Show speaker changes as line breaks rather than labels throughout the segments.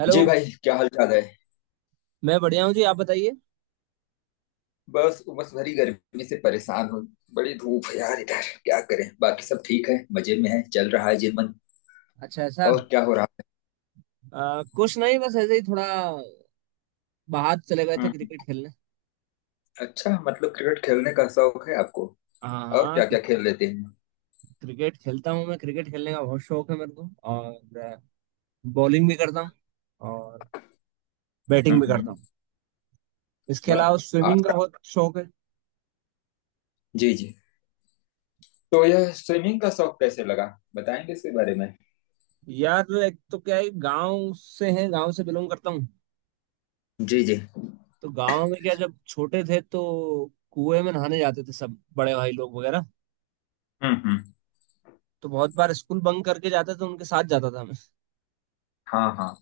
Hello.
जी भाई क्या हाल चाल है।
मैं बढ़िया हूँ जी, आप बताइए।
बस उमस भरी गर्मी से परेशान हूँ। बड़ी धूप है यार, इधर क्या करें, बाकी सब ठीक है, मजे में है, चल रहा है जीवन।
अच्छा, ऐसा।
और क्या हो रहा
कुछ नहीं, बस ऐसे ही थोड़ा बाहर चले गए
है।
थे
हम्म।
क्रिकेट खेलने।
अच्छा मतलब क्रिकेट खेलने का शौक है आपको।
हाँ
और
हाँ,
क्या क्या
क्रिकेट।
खेल लेते हैं। हम्म।
क्रिकेट खेलता हूँ मैं, क्रिकेट खेलने का बहुत शौक है मेरे को। और बॉलिंग भी करता हूँ, और
हम्म,
बैटिंग भी करता
हम्म।
हूँ। इसके अलावा
वाह।
स्विमिंग
आज
का बहुत शौक है।
जी जी, तो यह स्विमिंग का शौक कैसे लगा, बताएंगे इसके बारे में।
यार एक तो क्या है, गांव से है, गांव से बिलोंग करता हूँ।
जी जी।
तो गांव में क्या, जब छोटे थे तो कुएं में नहाने जाते थे सब बड़े भाई लोग वगैरह।
हम्म।
तो बहुत बार स्कूल बंक करके जाते थे, उनके साथ जाता था मैं।
हाँ हाँ।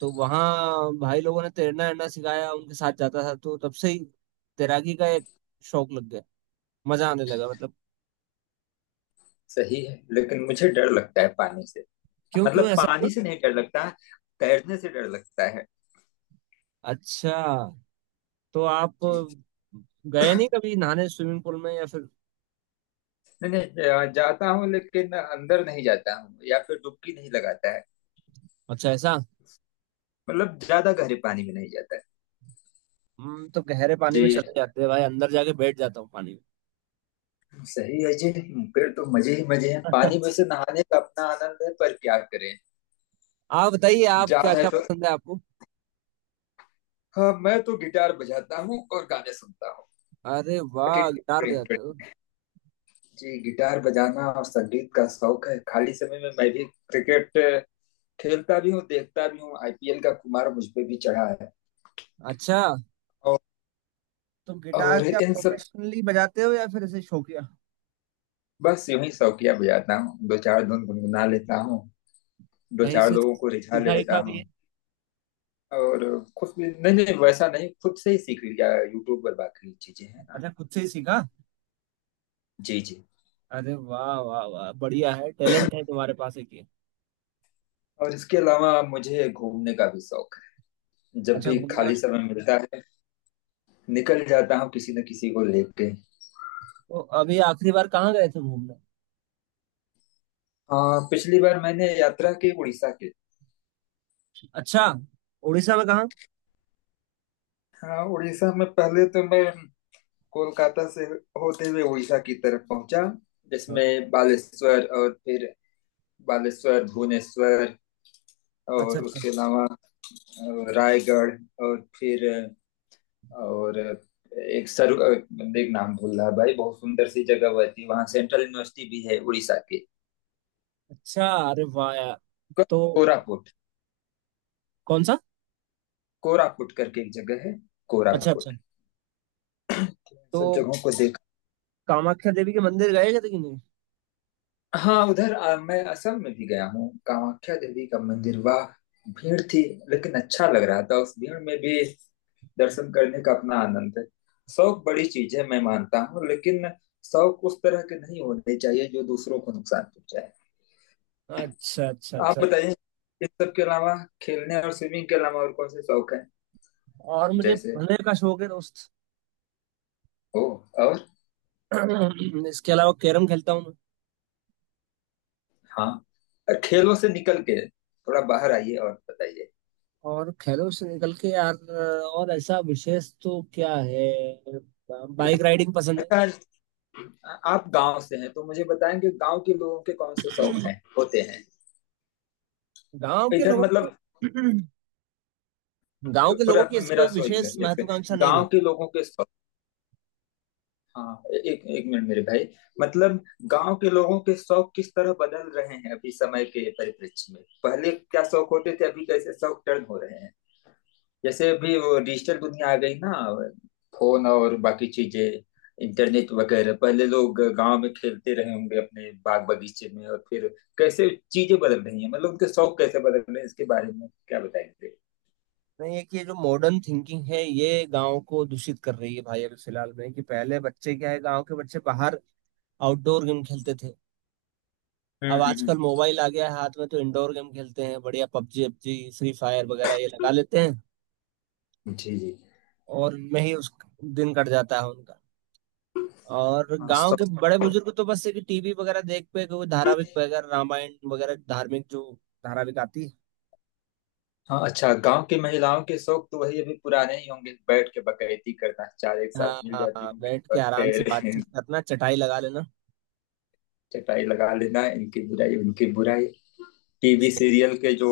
तो वहाँ भाई लोगों ने तैरना वैरना सिखाया, उनके साथ जाता था, तो तब से ही तैराकी का एक शौक लग गया, मजा आने लगा मतलब।
सही है, लेकिन मुझे डर लगता है पानी से।
क्यों क्यों,
मतलब
ऐसा
पानी
क्यों।
से नहीं डर लगता, तैरने से डर लगता
अच्छा, तो आप
है।
गए नहीं कभी नहाने स्विमिंग पूल में या फिर।
नहीं नहीं, जाता हूँ लेकिन अंदर नहीं जाता हूँ या फिर डुबकी नहीं लगाता है।
अच्छा, ऐसा।
मतलब ज्यादा गहरे पानी में नहीं जाता है।
हम तो गहरे पानी में
जी।
चले जाते हैं भाई, अंदर जाके बैठ जाता हूँ पानी
सही है जी। फिर तो मजे ही मजे हैं,
में।
पानी में से नहाने का अपना आनंद है, पर क्या करें,
आप बताइए, आप क्या
जान है
क्या
तो।
पसंद है आपको।
हाँ, मैं तो गिटार बजाता हूँ और गाने सुनता हूँ।
अरे वाह,
टिन-
गिटार
टिन-
बजाते हो।
टिन। जी, गिटार बजाना और संगीत का शौक है। खाली समय में मैं भी क्रिकेट खेलता भी हूँ, देखता भी हूँ। आईपीएल का कुमार मुझ पे भी चढ़ा है।
अच्छा,
और,
तो गिटार
और
क्या
इन सब,
प्रोफेशनली बजाते हो या फिर ऐसे शौकिया।
बस यूं ही शौकिया बजाता हूँ, दो चार धुन गुनगुना लेता हूँ, दो
कहीं
चार
से
लोगों को रिझा
सीखा
लेता
वीखा भी है।
हूँ। और खुद, नहीं नहीं, वैसा नहीं, खुद से ही सीख लिया यूट्यूब पर, बाकी चीजें हैं ना।
अच्छा, खुद से ही सीखा।
जी जी।
अरे वाह वाह वाह, बढ़िया है, टैलेंट है तुम्हारे पास एक ये।
और इसके अलावा मुझे घूमने का भी शौक है। जब
अच्छा,
भी
घूमने का
खाली
शौक।
समय मिलता है निकल जाता हूँ किसी न किसी को लेके।
तो अभी आखिरी बार कहाँ गए थे घूमने।
हाँ, पिछली बार मैंने यात्रा की उड़ीसा की।
अच्छा, उड़ीसा में कहाँ।
हाँ, उड़ीसा में, पहले तो मैं कोलकाता से होते हुए उड़ीसा की तरफ पहुंचा,
हाँ।
जिसमें बालेश्वर और फिर बालेश्वर, भुवनेश्वर,
अच्छा
और
अच्छा
उसके अलावा रायगढ़, और फिर अ, और अ, एक सर अ, एक नाम भूल रहा भाई, बहुत सुंदर सी जगह हुआ थी वहां, सेंट्रल यूनिवर्सिटी भी है उड़ीसा की।
अच्छा, अरे वाह यार।
को-
तो
कोरापुट,
कौन सा।
कोरापुट करके एक जगह है,
अच्छा अच्छा।
कोरापुट। इन सब
तो
जगहों को देख।
कामाख्या देवी के मंदिर गए थे कि नहीं।
हाँ, उधर मैं असम में भी गया हूँ, कामाख्या देवी का मंदिर। वाह, भीड़ थी लेकिन अच्छा लग रहा था उस भीड़ में भी। दर्शन करने का अपना आनंद है। शौक बड़ी चीज है, मैं मानता हूँ, लेकिन शौक उस तरह के नहीं होने चाहिए जो दूसरों को नुकसान पहुंचाए।
अच्छा अच्छा
आप
अच्छा।
बताइए, इस सब के अलावा, खेलने और स्विमिंग के अलावा और कौन से शौक है।
और मुझे
जैसे,
पढ़ने का शौक है दोस्त।
ओ और,
इसके अलावा कैरम खेलता हूँ मैं।
हाँ, और खेलों से निकल के थोड़ा बाहर आइए और बताइए।
और खेलों से निकल के यार, और ऐसा विशेष तो क्या है। बाइक राइडिंग पसंद है।
अच्छा, आप गांव से हैं तो मुझे बताएंगे गांव के लोगों के कौन से शौक हैं, होते हैं
गांव के
इधर
लोगों को
मतलब।
गांव के
पूरा
लोगों की ऐसी
मेरा
कोई
सो, एक
विशेष
मिनट, एक
महत्वाकांक्षा
सेकंड।
नहीं
गांव
रहती।
के लोगों के शौक, हाँ, एक एक मिनट मेरे भाई। मतलब गांव के लोगों के शौक किस तरह बदल रहे हैं अभी समय के परिप्रेक्ष्य में। पहले क्या शौक होते थे, अभी कैसे शौक टर्न हो रहे हैं। जैसे अभी वो डिजिटल दुनिया आ गई ना, फोन और बाकी चीजें, इंटरनेट वगैरह। पहले लोग गांव में खेलते रहे होंगे अपने बाग बगीचे में, और फिर कैसे चीजें बदल रही हैं, मतलब उनके शौक कैसे बदल रहे हैं, इसके बारे में क्या बताएंगे।
नहीं है कि ये जो मॉडर्न थिंकिंग है ये गांव को दूषित कर रही है भाई, अभी फिलहाल में कि पहले बच्चे क्या है, गांव के बच्चे बाहर आउटडोर गेम खेलते थे।
हम्म
अब
हम्म हम्म।
आजकल मोबाइल आ गया है हाथ में तो इंडोर गेम खेलते हैं, बढ़िया पबजी, पबजी फ्री फायर वगैरह ये लगा लेते हैं।
जी जी।
और उनमें ही उस दिन कट जाता है उनका। और
हाँ
गांव के
शौक।
बड़े बुजुर्ग तो बस है कि टीवी वगैरह देख पे, कोई धारावाहिक वगैरह, रामायण वगैरह धार्मिक जो धारावाहिक आती है।
हाँ, अच्छा गांव की महिलाओं के शौक तो वही अभी पुराने ही होंगे, बैठ के बकैती करना, चार एक साथ
हाँ
मिल जाती
हाँ,
होंगे
बैठ के
और
आराम से
फिर
बातचीत करना, चटाई लगा लेना।
चटाई लगा लेना, इनकी बुराई, उनकी बुराई। टीवी सीरियल के जो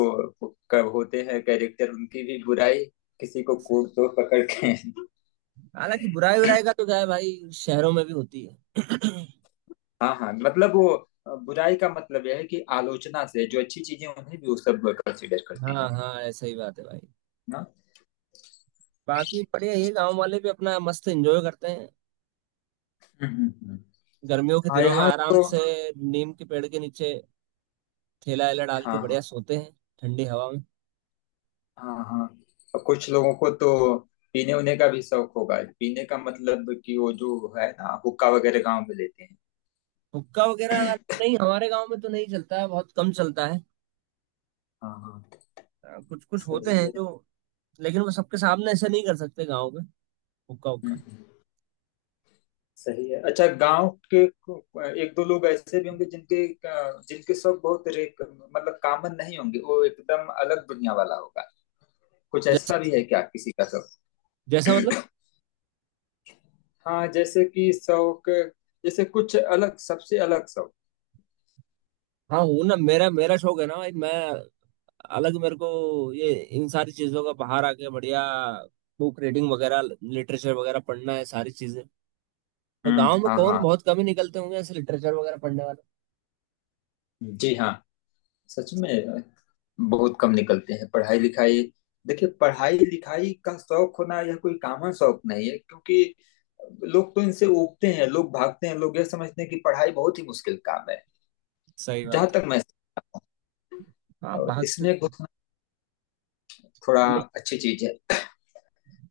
होते हैं कैरेक्टर, उनकी भी बुराई, किसी को
सही।
कोट तो पकड़ के
हालांकि बुराई उराई का तो क्या है भाई, शहरों में भी होती है।
हाँ हाँ, मतलब वो बुराई का मतलब यह है कि आलोचना से जो अच्छी चीजें, उन्हें भी वो सब कंसिडर करती
हाँ
हैं
हाँ, ऐसा ही बात है भाई।
ना।
बाकी बढ़िया, ये गांव वाले भी अपना मस्त एंजॉय करते हैं।
हम्म हम्म, हम्म।
गर्मियों के
हाँ,
दिनों में
यहाँ
आराम
तो
से नीम के पेड़ के नीचे ठेला वेला डाल के
हाँ हाँ,
बढ़िया सोते हैं, ठंडी हवा में।
हाँ हाँ। और कुछ लोगों को तो पीने उने का भी शौक होगा, पीने का मतलब कि वो जो है ना, हुक्का वगैरह गांव में लेते हैं।
हुक्का वगैरह नहीं, हमारे गांव में तो नहीं चलता है, बहुत कम चलता है।
हाँ हाँ।
कुछ कुछ होते
सही
हैं
है।
जो, लेकिन वो सबके सामने ऐसे नहीं कर सकते गाँव में, हुक्का
हम्म,
हुक्का।
हम्म। सही है। अच्छा, गांव के एक दो लोग ऐसे भी होंगे जिनके शौक बहुत रेक, मतलब कॉमन नहीं होंगे, वो एकदम अलग दुनिया वाला होगा। कुछ ऐसा भी
जैसे,
है क्या किसी का शौक।
जैसा मतलब।
हाँ, जैसे कि शौक, जैसे कुछ अलग, सबसे अलग शौक।
हाँ हूँ ना, मेरा मेरा शौक है ना भाई, मैं अलग, मेरे को ये इन सारी चीजों का बाहर आके बढ़िया बुक रीडिंग वगैरह, लिटरेचर वगैरह पढ़ना है सारी चीजें। तो गांव
हम्म,
में
हाँ
कौन
हाँ।
बहुत कम ही निकलते होंगे ऐसे लिटरेचर वगैरह पढ़ने वाले।
जी हाँ, सच में बहुत कम निकलते हैं पढ़ाई लिखाई। देखिए, पढ़ाई लिखाई का शौक होना यह कोई कॉमन शौक नहीं है, क्योंकि लोग तो इनसे उबते हैं, लोग भागते हैं, लोग यह समझते हैं कि पढ़ाई बहुत ही मुश्किल काम है।
सही
जहां
बात है।
तक मैं,
हाँ,
और
भागते।
इसमें घुसना थोड़ा
ले-।
अच्छी चीज है।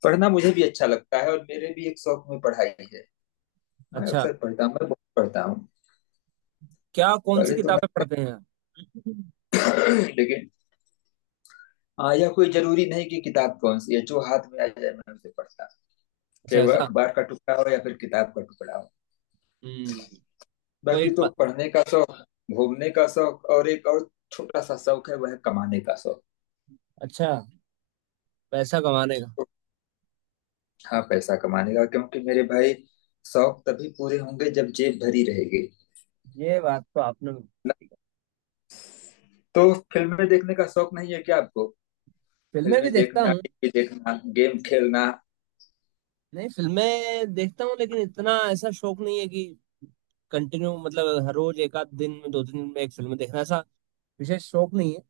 पढ़ना मुझे भी अच्छा लगता है और मेरे भी एक शौक में पढ़ाई है। मैं
अच्छा,
अक्सर पढ़ता हूँ, मैं बहुत पढ़ता हूँ।
क्या कौन सी
पहले तो मैं
किताबें पढ़ते हैं आप?
लेकिन हाँ, यह कोई जरूरी नहीं कि किताब कौन सी है, जो हाथ में आ जाए मैं उसे पढ़ता हूँ,
अच्छा,
चाहे वो
ऐसा।
अखबार का टुकड़ा हो या फिर किताब का टुकड़ा हो।
हम्म। कोई
बाकी तो
प...।
पढ़ने का शौक, घूमने का शौक, और एक और छोटा सा शौक है, वह है कमाने का शौक।
अच्छा, पैसा कमाने का।
तो हाँ, पैसा कमाने का, क्योंकि मेरे भाई शौक तभी पूरे होंगे जब जेब भरी रहेगी।
ये बात तो आपने।
न- तो फिल्में देखने का शौक नहीं है क्या आपको,
फिल्में भी
फिल्में
देखता
देखना,
हूँ।
टीवी देखना, गेम खेलना।
नहीं फिल्में देखता हूँ, लेकिन इतना ऐसा शौक नहीं है कि कंटिन्यू, मतलब हर रोज एक आध दिन में, दो तीन दिन में एक फिल्म देखना, ऐसा विशेष शौक नहीं है।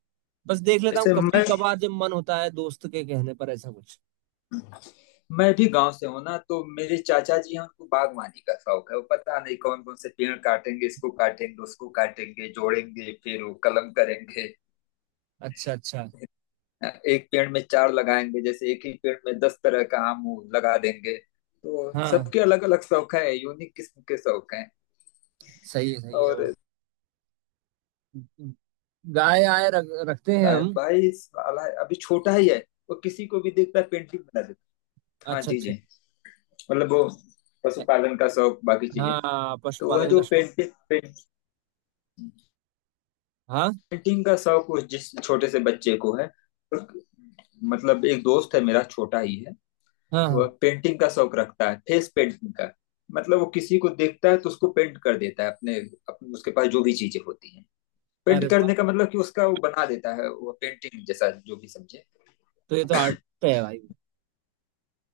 बस देख लेता हूँ
जैसे
कभी
मैं
कभार जब मन होता है, दोस्त के कहने पर ऐसा कुछ।
मैं भी गांव से हूं ना, तो मेरे चाचा जी हैं, उनको बागवानी का शौक है। वो पता नहीं कौन कौन से पेड़ काटेंगे, इसको काटेंगे, उसको काटेंगे, जोड़ेंगे, फिर वो कलम करेंगे,
अच्छा अच्छा।
एक पेड़ में चार लगाएंगे, जैसे एक ही पेड़ में 10 तरह का आम लगा देंगे। तो
हाँ,
सबके अलग अलग शौक है, यूनिक किस्म के शौक हैं।
सही है सही है, वो
और
गाय आए रख, रखते हैं
ताहिर
हम।
भाई साला अभी छोटा ही है, वो किसी को भी देखता है पेंटिंग बना देता है। हाँ
अच्छा
जी
अच्छा।
जी, मतलब वो पशुपालन का शौक बाकी चीजें।
हाँ,
तो वह
पशुपालन
जो
का शौक।
पेंटिंग
हाँ
पेंटिंग का शौक उस जिस छोटे से बच्चे को है, और मतलब एक दोस्त है मेरा, छोटा ही है,
हाँ
तो वह
हाँ,
पेंटिंग का शौक रखता है, फेस पेंटिंग का। मतलब वो किसी को देखता है तो उसको पेंट कर देता है अपने उसके पास जो भी चीजें होती हैं, पेंट
अरे वाह,
करने का मतलब कि उसका वो बना देता है, वो पेंटिंग जैसा, जो भी समझे।
तो ये तो आर्ट पे है भाई।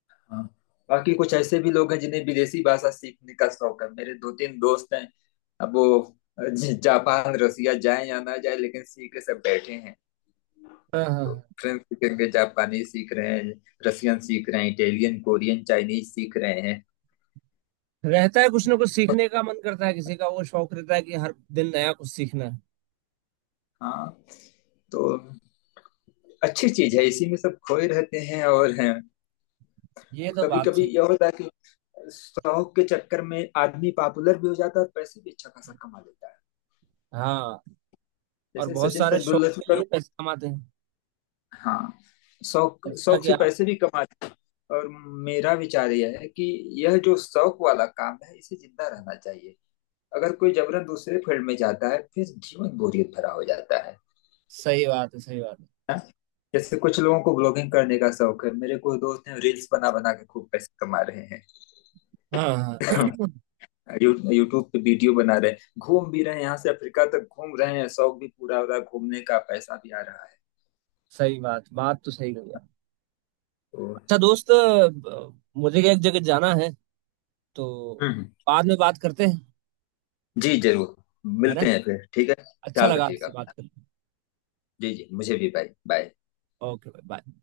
हाँ, बाकी कुछ ऐसे भी लोग हैं जिन्हें विदेशी भाषा सीखने का शौक है, मेरे दो तीन दोस्त हैं, अब वो जापान रसिया जाए या ना जाए लेकिन सीख के सब बैठे हैं।
हाँ हाँ
तो
हाँ।
फ्रेंच सीखेंगे, जापानी सीख रहे हैं, रसियन सीख रहे हैं, इटालियन, कोरियन, चाइनीज सीख रहे हैं।
रहता है कुछ ना कुछ सीखने का मन करता है, किसी का वो शौक रहता है कि हर दिन नया कुछ सीखना है।
हाँ। तो अच्छी चीज है, इसी में सब खोए रहते हैं और हैं।
ये तो
कभी
बात
कभी
सही
यह होता है कि शौक के चक्कर में आदमी पॉपुलर भी हो जाता है और पैसे भी अच्छा खासा कमा लेता है,
है। हाँ। और
जैसे
बहुत
सचिन
सारे शौक के
तेंदुलकर।
लिए पैसे कमाते हैं।
हाँ, शौक
जैसा
शौक
कि
से
आप।
पैसे भी कमाते हैं। और मेरा विचार यह है कि यह जो शौक वाला काम है इसे जिंदा रहना चाहिए। अगर कोई जबरन दूसरे फील्ड में जाता है फिर जीवन बोरियत भरा हो जाता है।
सही बात है सही बात है।
है जैसे कुछ लोगों को ब्लॉगिंग करने का शौक है, मेरे कोई दोस्त हैं रील्स बना बना के खूब पैसे कमा रहे हैं।
हाँ हाँ।
यूट्यूब पे वीडियो बना रहे हैं, घूम भी रहे हैं, यहाँ से अफ्रीका तक घूम रहे हैं, शौक भी पूरा हो रहा है, घूमने का पैसा भी आ रहा है।
सही बात, बात तो सही कही आप।
तो।
अच्छा दोस्त, मुझे एक जगह जाना है, तो
हम्म।
बाद में बात करते हैं।
जी जरूर,
है ना,
मिलते हैं फिर, ठीक है,
अच्छा
ख्याल
लगा
रखिएगा
आपसे बात
अपना।
करके।
जी जी, मुझे भी, बाय बाय।
ओके भाई, बाय।